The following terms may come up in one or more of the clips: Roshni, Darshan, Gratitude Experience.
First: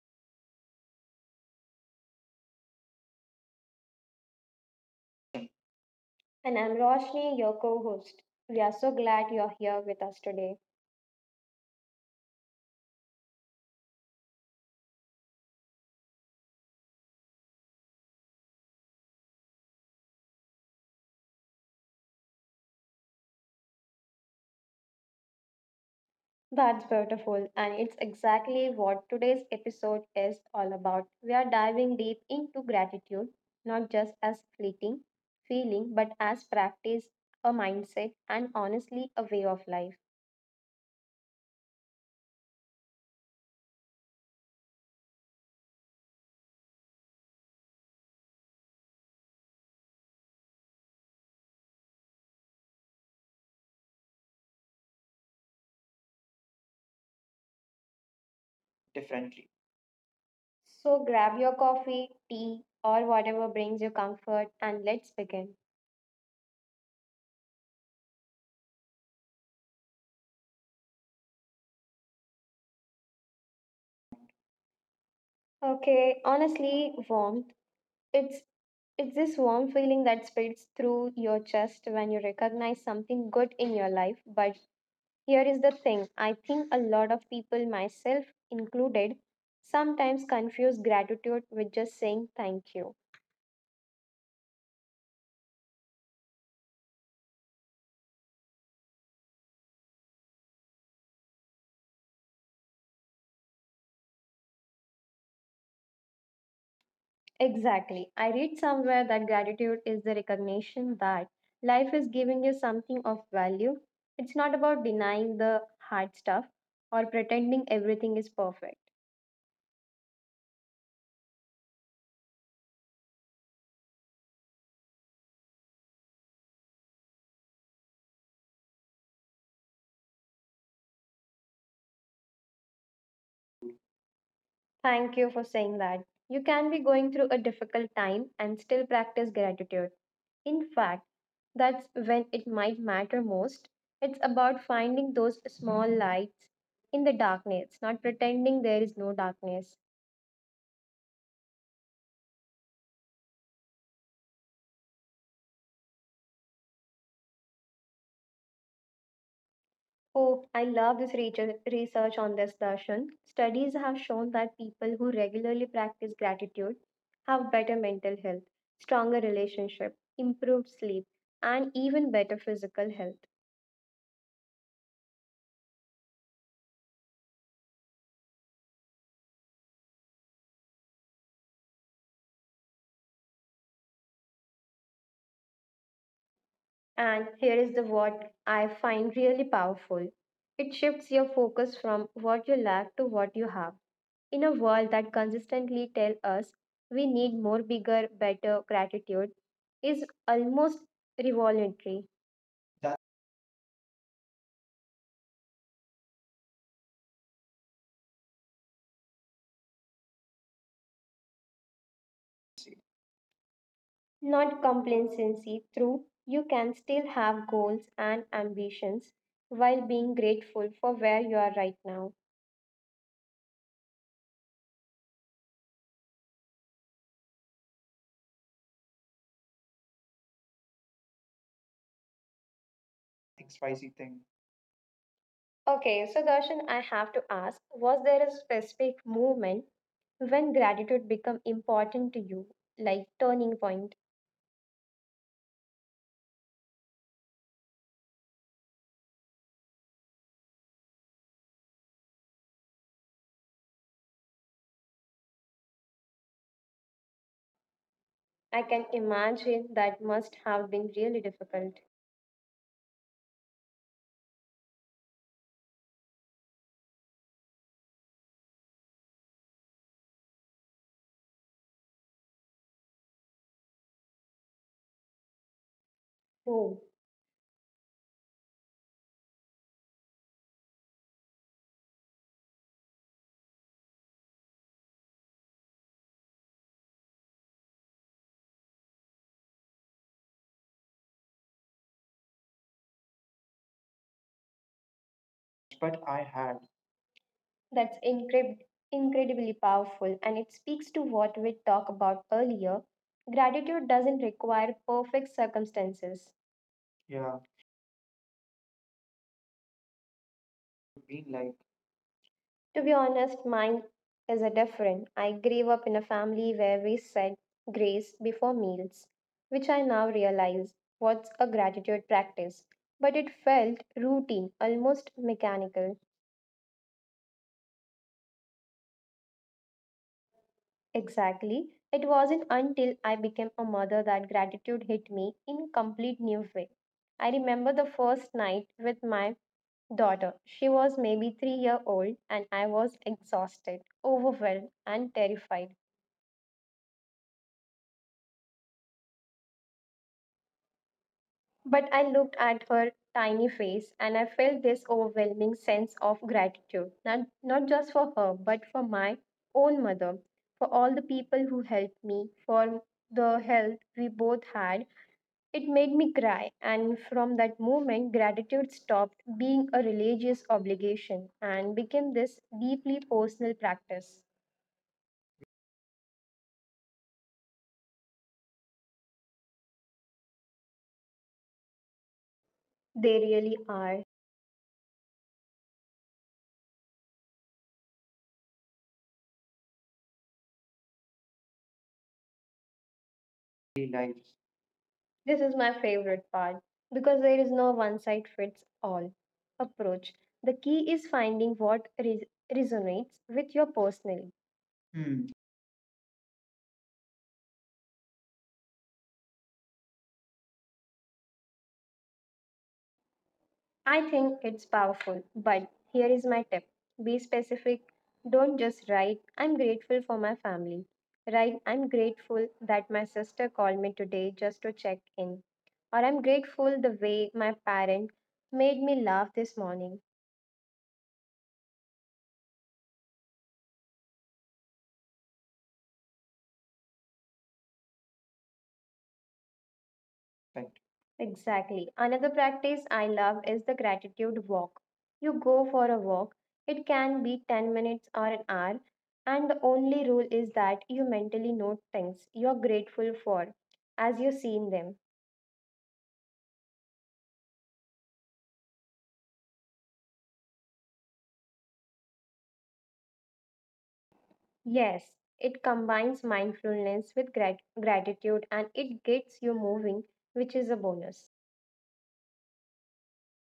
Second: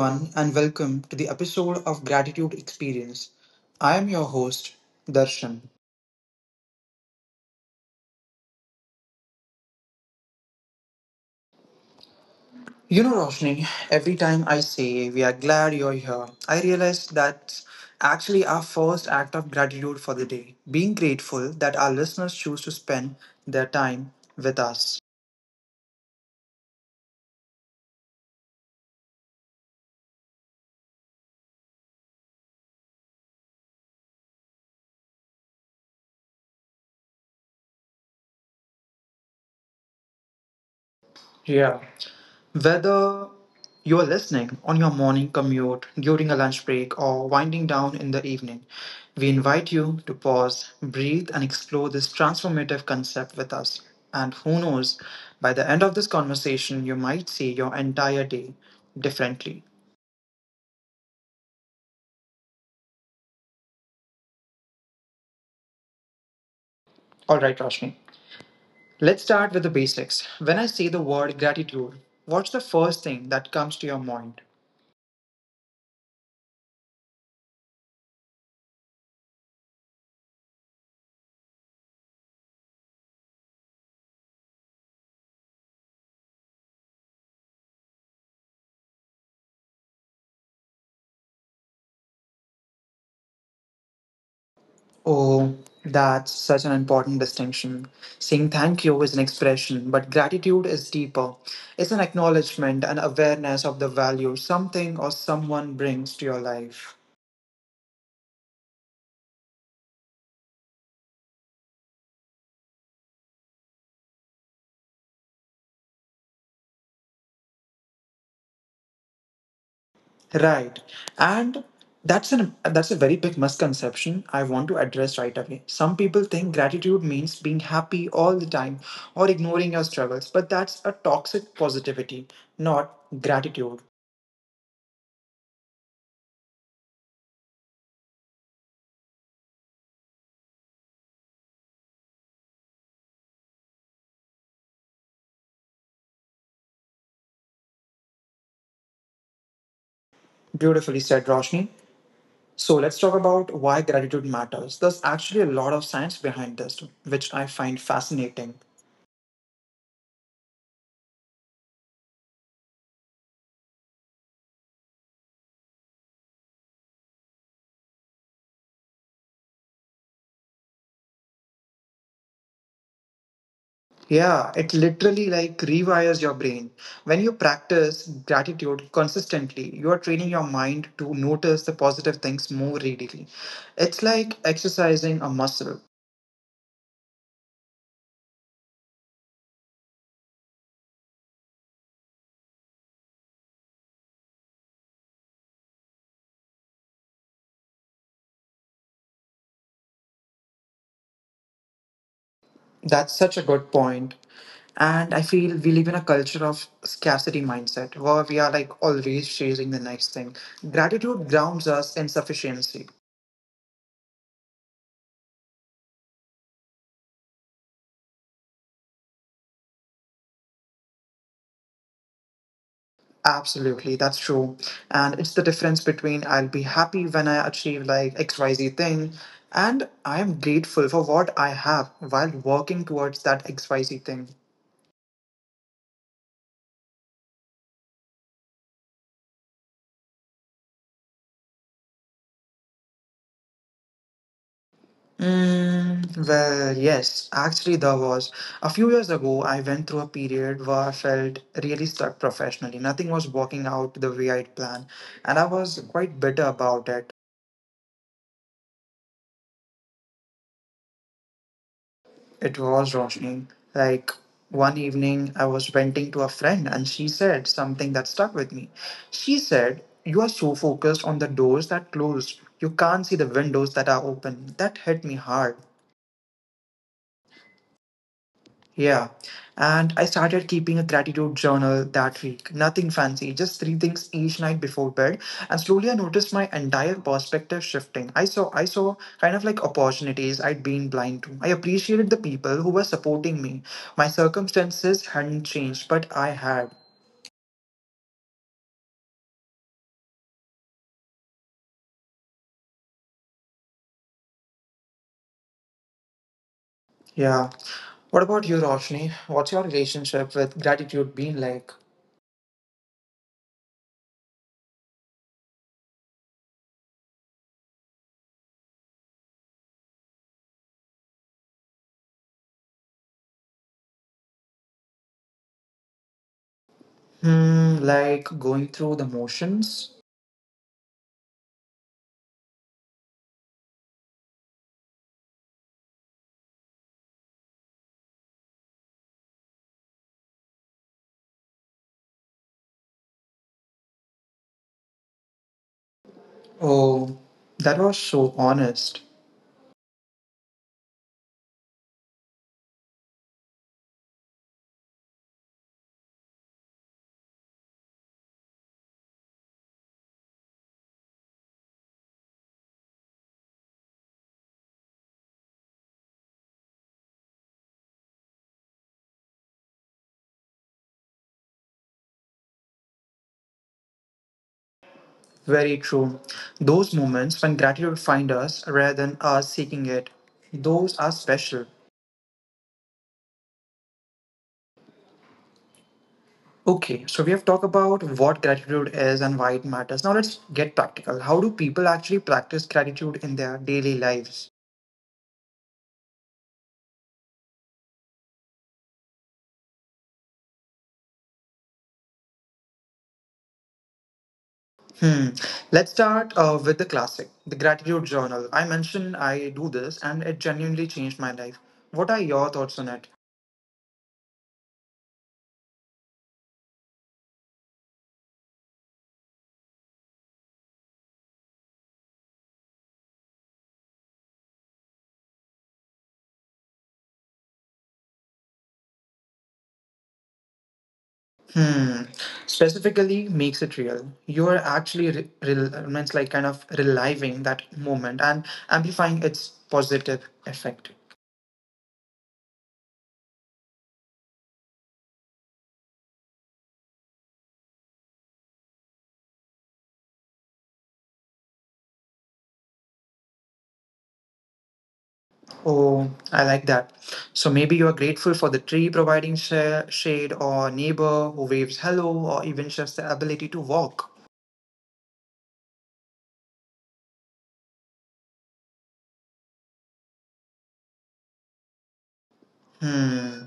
everyone, and welcome to the episode of Gratitude Experience. I am your host, Darshan. And I'm Roshni, your co host. We are so glad you're here with us today. You know, Roshni, every time I say we are glad you're here, I realize that's actually our first act of gratitude for the day, being grateful that our listeners choose to spend their time with us. That's beautiful, and it's exactly what today's episode is all about. We are diving deep into gratitude, not just as fleeting feeling, but as practice, a mindset, and honestly, a way of life. Yeah. Whether you are listening on your morning commute, during a lunch break, or winding down in the evening, we invite you to pause, breathe, and explore this transformative concept with us. And who knows, by the end of this conversation, you might see your entire day Differently. differently. So grab your coffee, tea, or whatever brings you comfort and let's begin. All right, Roshni. Let's start with the basics. When I say the word gratitude, what's the first thing that comes to your mind? Okay, honestly, warmth. It's It's this warm feeling that spreads through your chest when you recognize something good in your life. But here is the thing. I think a lot of people, myself included, sometimes confuse gratitude with just saying thank you. Oh, that's such an important distinction. Saying thank you is an expression, but gratitude is deeper. It's an acknowledgement and awareness of the value something or someone brings to your life. Exactly. I read somewhere that gratitude is the recognition that life is giving you something of value. It's not about denying the hard stuff or pretending everything is perfect. Right. And that's a very big misconception I want to address right away. Some people think gratitude means being happy all the time or ignoring your struggles, but that's a toxic positivity, not gratitude. Thank you for saying that. You can be going through a difficult time and still practice gratitude. In fact, that's when it might matter most. It's about finding those small lights in the darkness, not pretending there is no darkness. Beautifully said, Roshni. So let's talk about why gratitude matters. There's actually a lot of science behind this, which I find fascinating. Oh, I love this research on this, Darshan. Studies have shown that people who regularly practice gratitude have better mental health, stronger relationship, improved sleep, and even better physical health. Yeah, it literally like rewires your brain. When you practice gratitude consistently, you are training your mind to notice the positive things more readily. It's like exercising a muscle. And here is the what I find really powerful. It shifts your focus from what you lack to what you have. In a world that consistently tell us we need more bigger, better, gratitude is almost revolutionary. That- That's such a good point. And I feel we live in a culture of scarcity mindset where we are like always chasing the next thing. Gratitude grounds us in sufficiency. Not complacency through you can still have goals and ambitions while being grateful for where you are right now. Absolutely, that's true. And it's the difference between I'll be happy when I achieve like XYZ thing and I am grateful for what I have while working towards that XYZ XYZ thing. thing. Okay, so Darshan, I have to ask, was there a specific moment when gratitude became important to you, like turning point? Well, yes, actually, there was. A few years ago, I went through a period where I felt really stuck professionally. Nothing was working out the way I'd planned, and I was quite bitter about it. I can imagine that must have been really difficult. It was Roshni. Like one evening, I was venting to a friend and she said something that stuck with me. She said, You are so focused on the doors that close, you can't see the windows that are open. That hit me hard. Oh. Yeah. And I started keeping a gratitude journal that week. Nothing fancy, just three things each night before bed. And slowly I noticed my entire perspective shifting. I saw kind of like opportunities I'd been blind to. I appreciated the people who were supporting me. My circumstances hadn't changed, but But I I had. had. that's incre- incredibly powerful, and it speaks to what we talked about earlier. Gratitude doesn't require perfect circumstances. Yeah. Yeah. What about you, Roshni? What's your relationship with gratitude Been been like. like? To be honest, mine is a different. I grew up in a family where we said grace before meals, which I now realize was a gratitude practice. But it felt routine, almost mechanical. Hmm, like going through the motions? Exactly. It wasn't until I became a mother that gratitude hit me in a complete new way. I remember the first night with my daughter. She was maybe 3-year old and I was exhausted, overwhelmed and terrified. Oh, that was so honest. But I looked at her tiny face and I felt this overwhelming sense of gratitude, not just for her, but for my own mother, for all the people who helped me, for the help we both had. It made me cry, and from that moment, gratitude stopped being a religious obligation and became this deeply personal practice. Very true. Those moments when gratitude finds us rather than us seeking it, those are special. They really are. Okay, so we have talked about what gratitude is and why it matters. Now let's get practical. How do people actually practice gratitude in their Daily daily life. lives? This is my favorite part because there is no one size fits all approach. The key is finding what resonates with your personally. Hmm. Hmm. Let's start with the classic, the gratitude journal. I mentioned I do this and it genuinely changed my life. What are your thoughts on it? I think it's powerful, but here is my tip, be specific. Don't just write, I'm grateful for my family. Write, I'm grateful that my sister called me today just to check in. Or I'm grateful the way my parent made me laugh this morning. Hmm. Specifically makes it real. You're actually means like kind of reliving that moment and amplifying its positive Right. effect. Exactly. Another practice I love is the gratitude walk. You go for a walk, it can be 10 minutes or an hour, and the only rule is that you mentally note things you're grateful for as you've seen them. Oh, I like that. So maybe you are grateful for the tree providing shade, or neighbor who waves hello, or even just the ability to walk. Yes, it combines mindfulness with gratitude and it gets you moving, which is a bonus. Hmm.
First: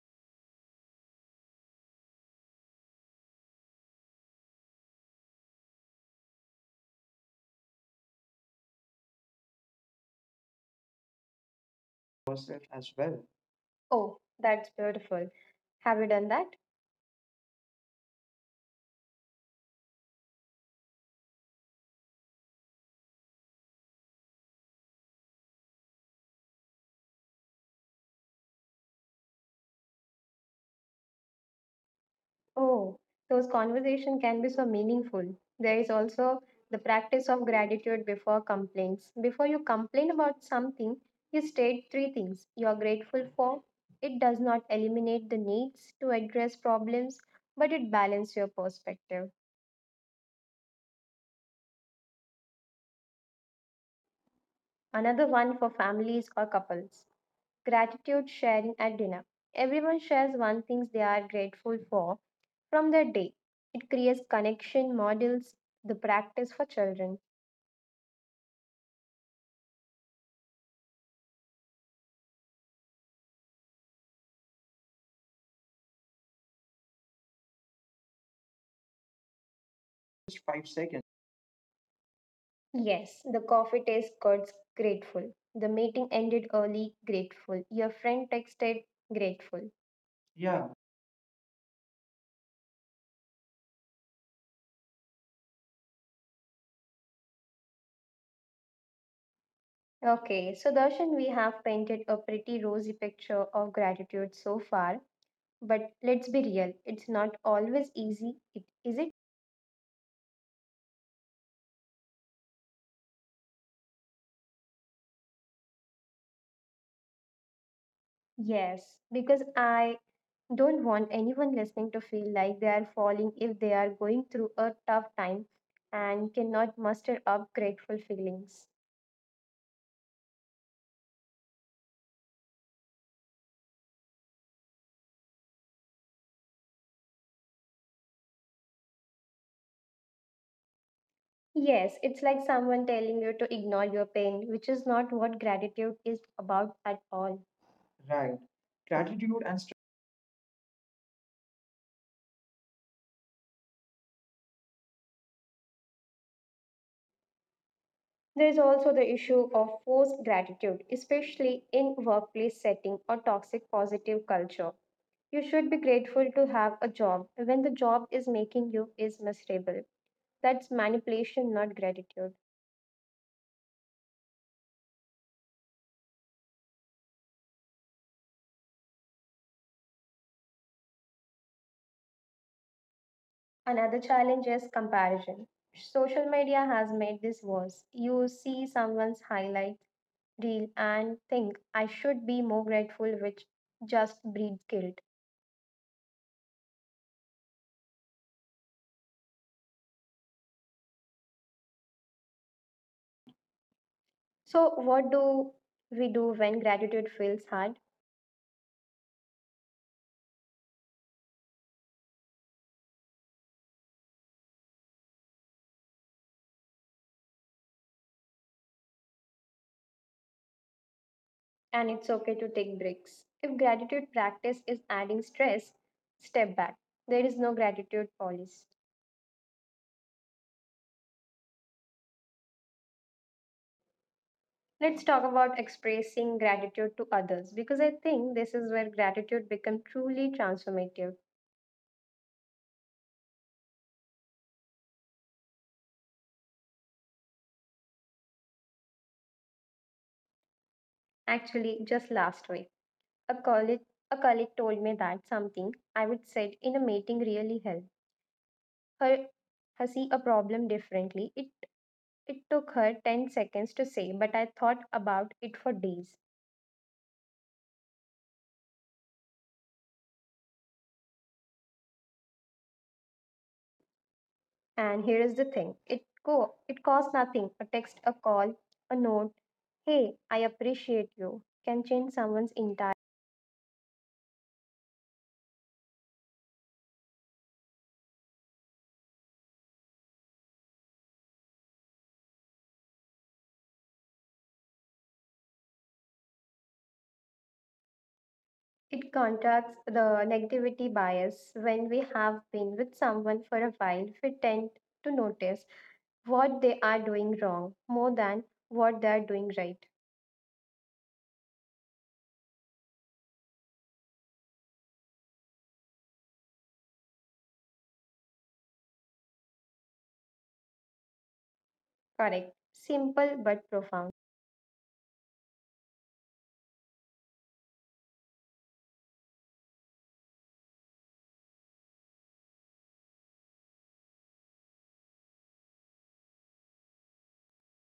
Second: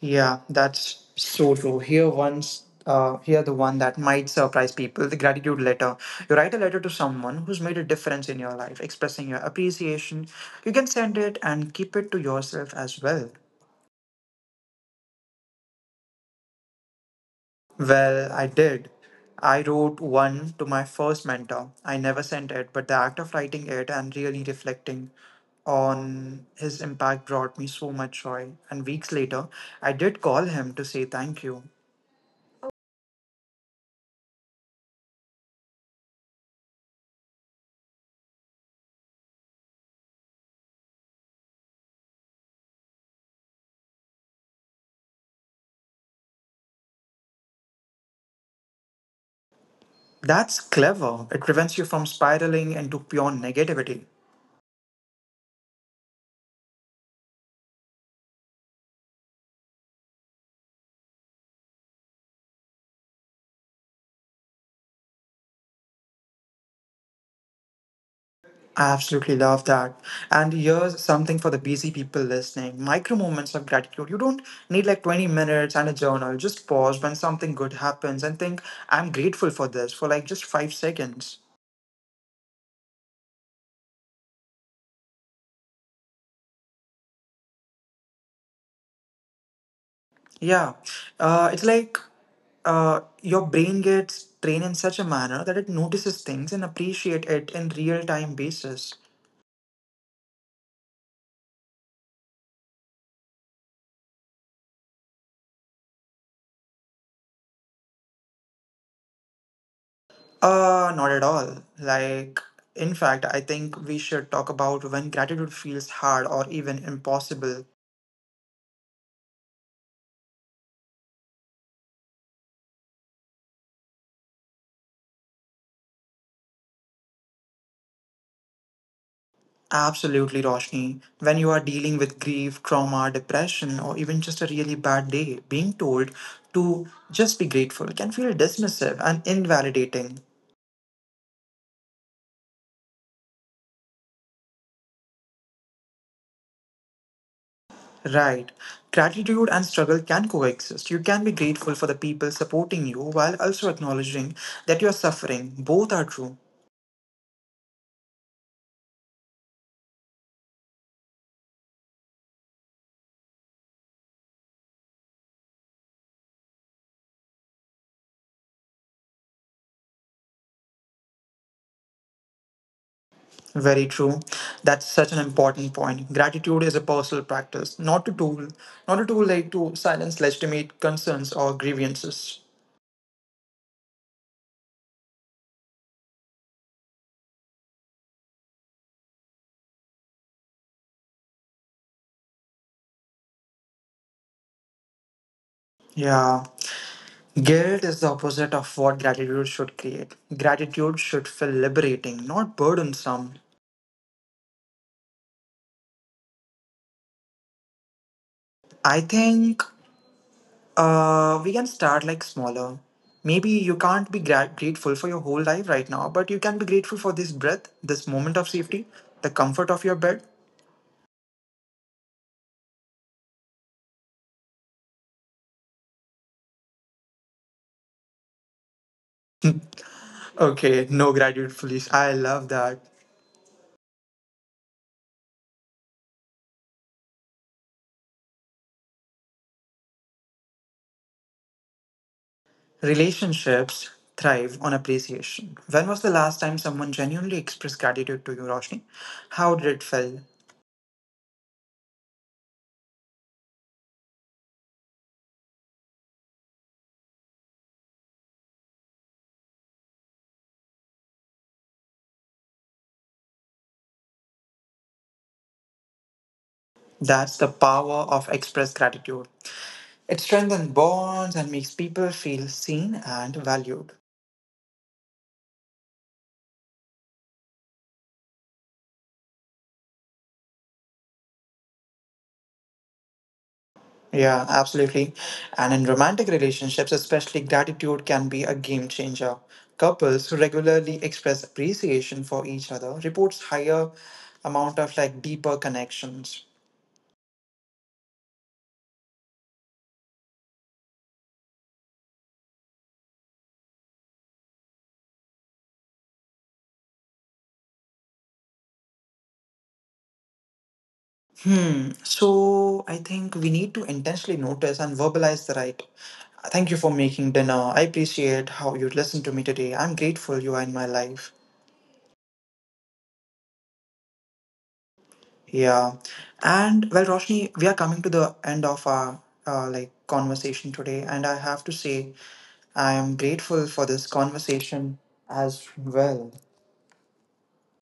Yeah, that's so true. Here the one that might surprise people, the gratitude letter. You write a letter to someone who's made a difference in your life, expressing your appreciation. You can send it and keep it to Yourself yourself as as well. well. Oh, that's beautiful. Have you done that? Well, I did. I wrote one to my first mentor. I never sent it, but the act of writing it and really reflecting on his impact brought me so much joy. And weeks later, I did call him to say thank you. Oh, those conversations can be so meaningful. There is also the practice of gratitude before complaints. Before you complain about something, you state three things you are grateful for. It does not eliminate the needs to address problems, but it balances your perspective. That's clever. It prevents you from spiraling into pure negativity. Another one for families or couples gratitude sharing at dinner. Everyone shares one thing they are grateful for from their day. It creates connection models, the practice for children. I absolutely love that. And here's something for the busy people listening micro moments of gratitude. You don't need like 20 minutes and a journal. Just pause when something good happens and think, I'm grateful for this for like just five 5 seconds. seconds. Yes, the coffee taste got grateful. The meeting ended early, grateful. Your friend texted, grateful. Yeah. Yeah. It's like your brain gets trained in such a manner that it notices things and appreciate it in real time basis. Okay, so Darshan, we have painted a pretty rosy picture of gratitude so far, but let's be real, it's not always easy, it, is it? Not at all. Like, in fact, I think we should talk about when gratitude feels hard or even impossible. Yes, because I don't want anyone listening to feel like they are falling if they are going through a tough time and cannot muster up grateful feelings. Absolutely, Roshni. When you are dealing with grief, trauma, depression, or even just a really bad day, being told to just be grateful can feel dismissive and invalidating. Yes, it's like someone telling you to ignore your pain, which is not what gratitude is about at all. Right. Right. Gratitude Gratitude and and stress. struggle can coexist. You can be grateful for the people supporting you while also acknowledging that you are suffering. Both are true. There is also the issue of forced gratitude, especially in workplace setting or toxic positive culture. You should be grateful to have a job when the job is making you is miserable. That's manipulation, not gratitude. Very true. That's such an important point. Gratitude is a personal practice, not a tool, not a tool like to silence legitimate concerns or grievances. Another challenge is comparison. Social media has made this worse. You see someone's highlight real and think I should be more grateful, which just breeds guilt. Yeah. Guilt is the opposite of what gratitude should create. Gratitude should feel liberating, not burdensome. So, what do we do when gratitude feels hard? I think we can start like smaller. Maybe you can't be grateful for your whole life right now, but you can be grateful for this breath, this moment of safety, the comfort of your bed. And it's okay to take breaks. If gratitude practice is adding stress, step back. There is no gratitude policy. Okay, no graduate police. I love that. Let's talk about expressing gratitude to others because I think this is where gratitude becomes truly transformative. Relationships thrive on appreciation. When was the last time someone genuinely expressed gratitude to you, Roshni? How did it feel? Actually, just last week, a colleague, a colleague told me that something I would said in a meeting really helped her her see a problem differently. It took her 10 seconds to say, but I thought about it for days. That's the power of expressed gratitude. It strengthens bonds and makes people feel seen and valued. And here is the thing. It costs nothing. A text, a call, a note. Hey, I appreciate you. Can change someone's entire Yeah, absolutely. And in romantic relationships, especially, gratitude can be a game changer. Couples who regularly express appreciation for each other reports higher amount of like deeper connections. it contracts the negativity bias when we have been with someone for a while we tend to notice what they are doing wrong more than what they are doing right Hmm. So I think we need to intentionally notice and verbalize the right. Thank you for making dinner. I appreciate how you listened to me today. I'm grateful you are in my life. correct simple but profound. Yeah. And well, Roshni, we are coming to the end of our like conversation today, and I have to say I am grateful for this conversation as well.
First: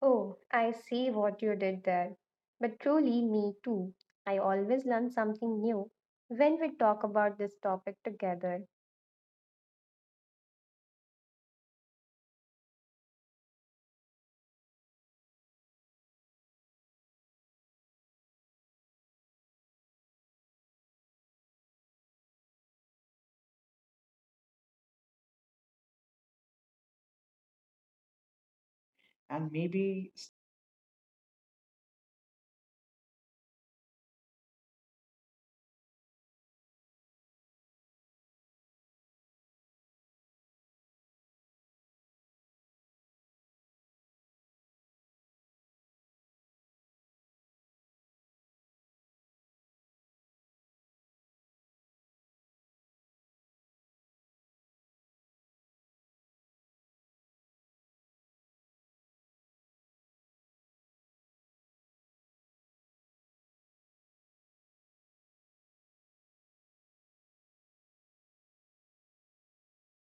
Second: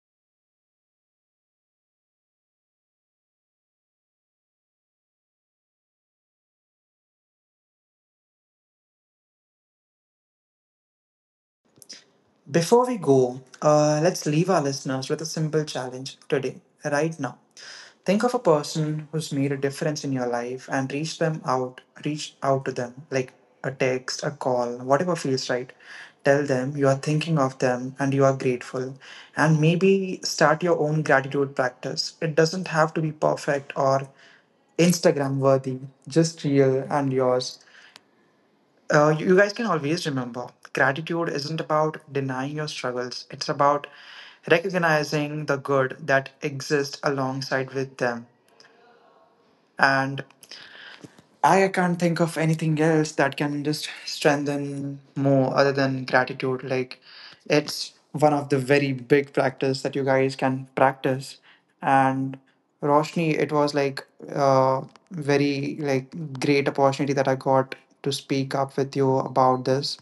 Oh, I see what you did there. But truly, me too. I always learn something new when we talk about this topic together. Before we go, let's leave our listeners with a simple challenge today, right now. Think of a person who's made a difference in your life and reach out to them like a text, a call, whatever feels right. Tell them you are thinking of them and you are grateful. And And maybe. maybe start your own gratitude practice. It doesn't have to be perfect or Instagram worthy, just real and yours. You guys can always remember gratitude isn't about denying your struggles, it's about recognizing the good that exists alongside with them, and I can't think of anything else that can just strengthen more other than gratitude. Like, it's one of the very big practice that you guys can practice. And Roshni, it was like a very like great opportunity that I got to speak up with you about this.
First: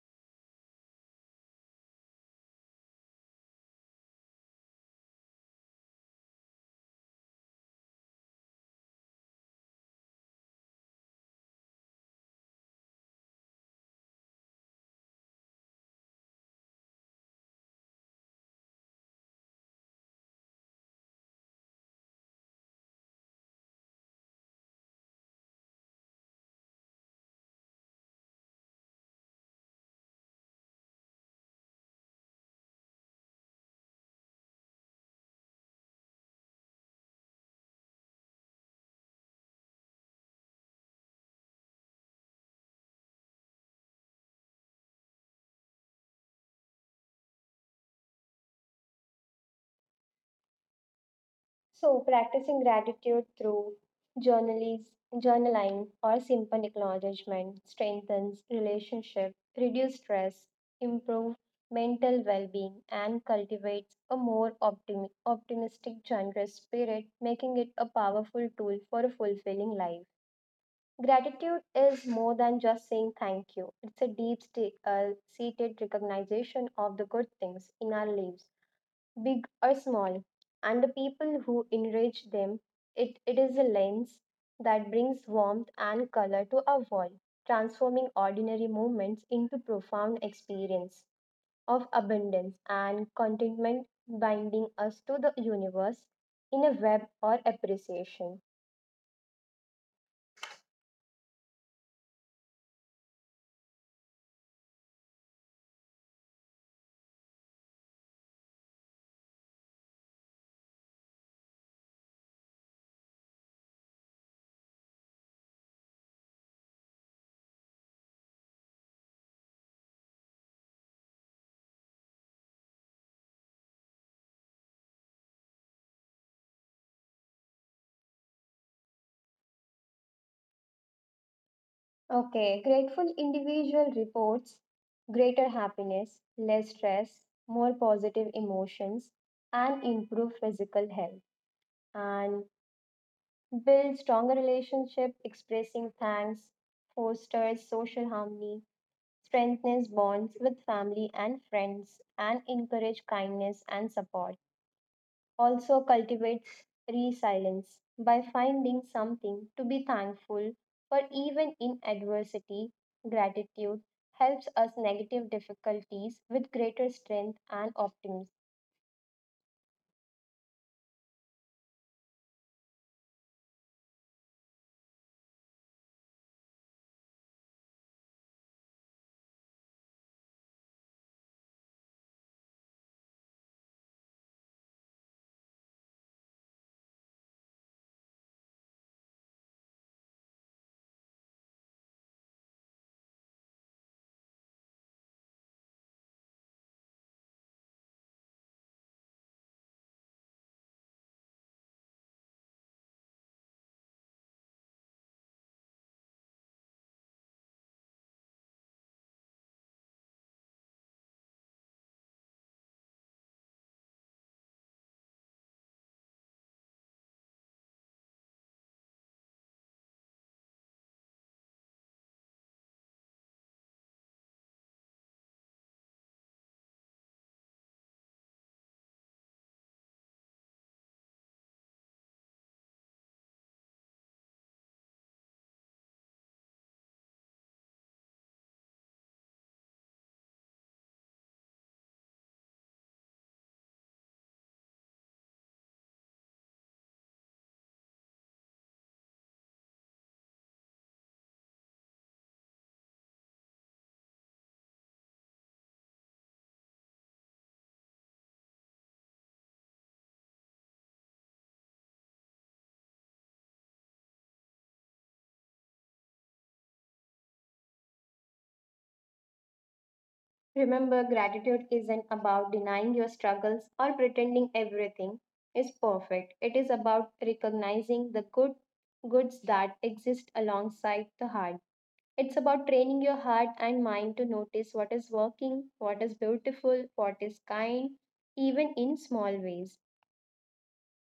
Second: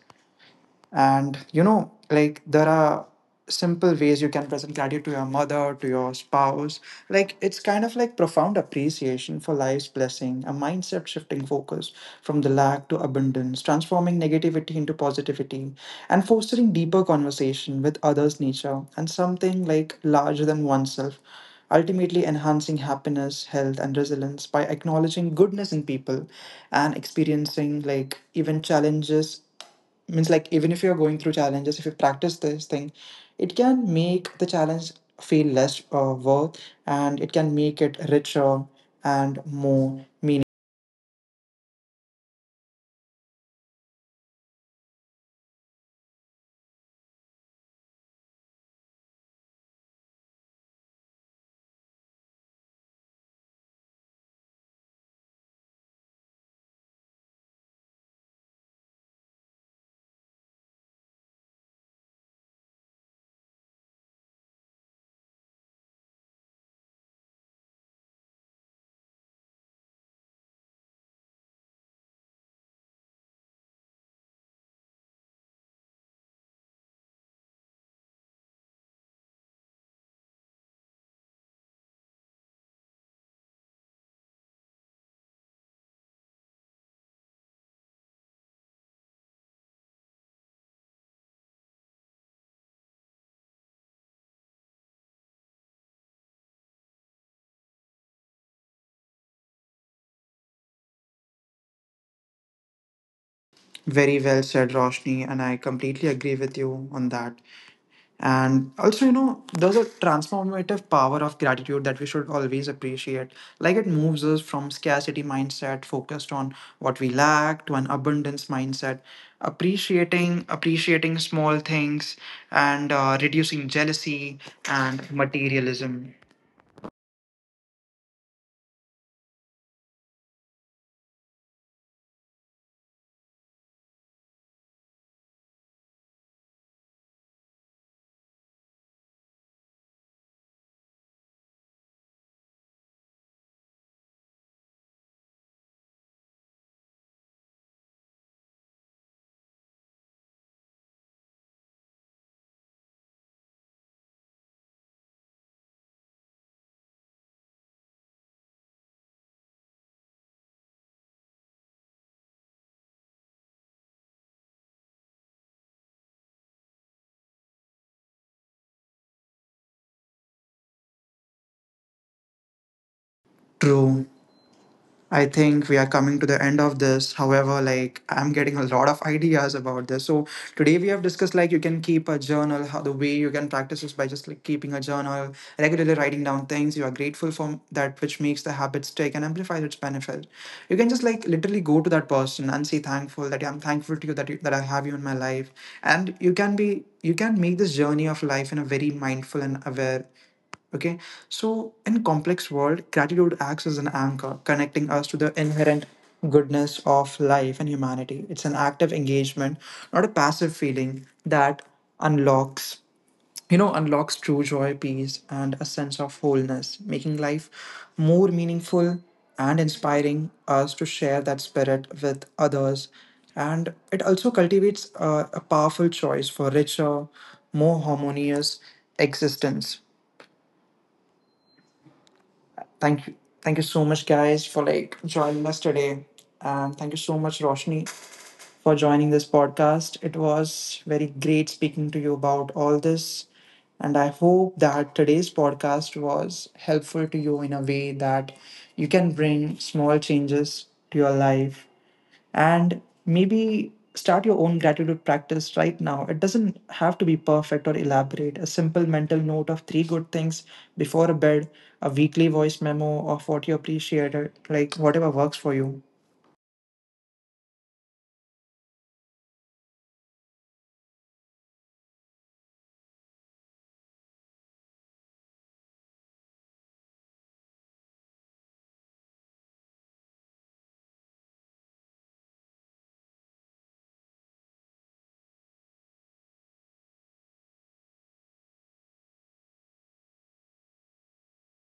And you know, like there are simple ways you can present gratitude to your mother, to your spouse. Like it's kind of like profound appreciation for life's blessing, a mindset shifting focus from the lack to abundance, transforming negativity into positivity, and fostering deeper conversation with others' nature and something like larger than oneself. Ultimately, enhancing happiness, health, and resilience by acknowledging goodness in people and experiencing like even challenges, means like even if you're going through challenges, if you practice this thing it can make the challenge feel less work, and it can make it richer and more meaning. So, practicing gratitude through journalise, journaling or simple acknowledgement strengthens relationship, reduce stress, improve mental well-being, and cultivates a more optimistic, generous spirit, making it a powerful tool for a fulfilling life. Gratitude is more than just saying thank you. It's a deep seated recognition of the good things in our lives, big or small, and the people who enrich them. It is a lens that brings warmth and color to our world, transforming ordinary moments into profound experience of abundance and contentment, binding us to the universe in a web or appreciation. Very well said, Roshni, and I completely agree with you on that. And also, you know, there's a transformative power of gratitude that we should always appreciate. Like it moves us from scarcity mindset focused on what we lack to an abundance mindset, appreciating small things and reducing jealousy and materialism. Okay, grateful individual reports greater happiness, less stress, more positive emotions, and improved physical health, and build stronger relationship, expressing thanks, fosters social harmony, strengthens bonds with family and friends, and encourage kindness and support also cultivates resilience by finding something to be thankful for even in adversity gratitude helps us negative difficulties with greater strength and optimism. True. I think we are coming to the end of this. However, like I'm getting a lot of ideas about this. So today we have discussed like you can keep a journal, how the way you can practice is by just like keeping a journal, regularly writing down things you are grateful for that which makes the habit stick and amplifies its benefit. You can just like literally go to that person and say thankful that yeah, I'm thankful to you, that I have you in my life. And you can make this journey of life in a very mindful and aware. Okay, so in complex world, gratitude acts as an anchor, connecting us to the inherent goodness of life and humanity. It's an active engagement, not a passive feeling that unlocks, unlocks true joy, peace, and a sense of wholeness, making life more meaningful and inspiring us to share that spirit with others. And it also cultivates a powerful choice for richer, more harmonious existence. Thank you. Thank you so much, guys, for like joining us today. And thank you so much, Roshni, for joining this podcast. It was very great speaking to you about all this. And I hope that today's podcast was helpful to you in a way that you can bring small changes to your life, and maybe start your own gratitude practice right now. It doesn't have to be perfect or elaborate, a simple mental note of three good things before bed, a weekly voice memo of what you appreciate, like whatever works for you. Remember, gratitude isn't about denying your struggles or pretending everything is perfect. It is about recognizing the goods that exist alongside the hard. It's about training your heart and mind to notice what is working, what is beautiful, what is kind, even in small ways.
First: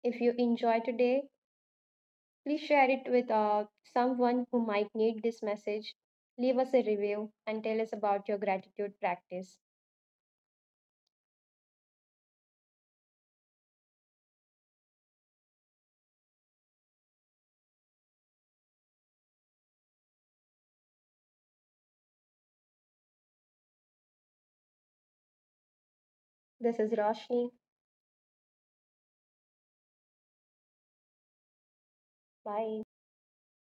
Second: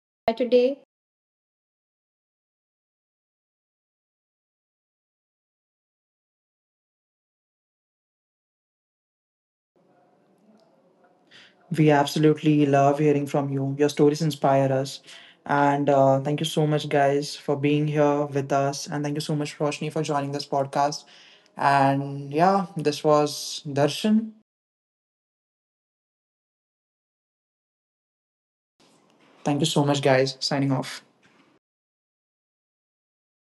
If you enjoy today, please share it with someone who might need this message. Leave us a review and tell us about your gratitude practice. We absolutely love hearing from you, your stories inspire us. And thank you so much guys for being here with us, and thank you so much Roshni for joining this podcast. And yeah, this was Darshan. This is Roshni. Thank you so much guys, signing off. Bye.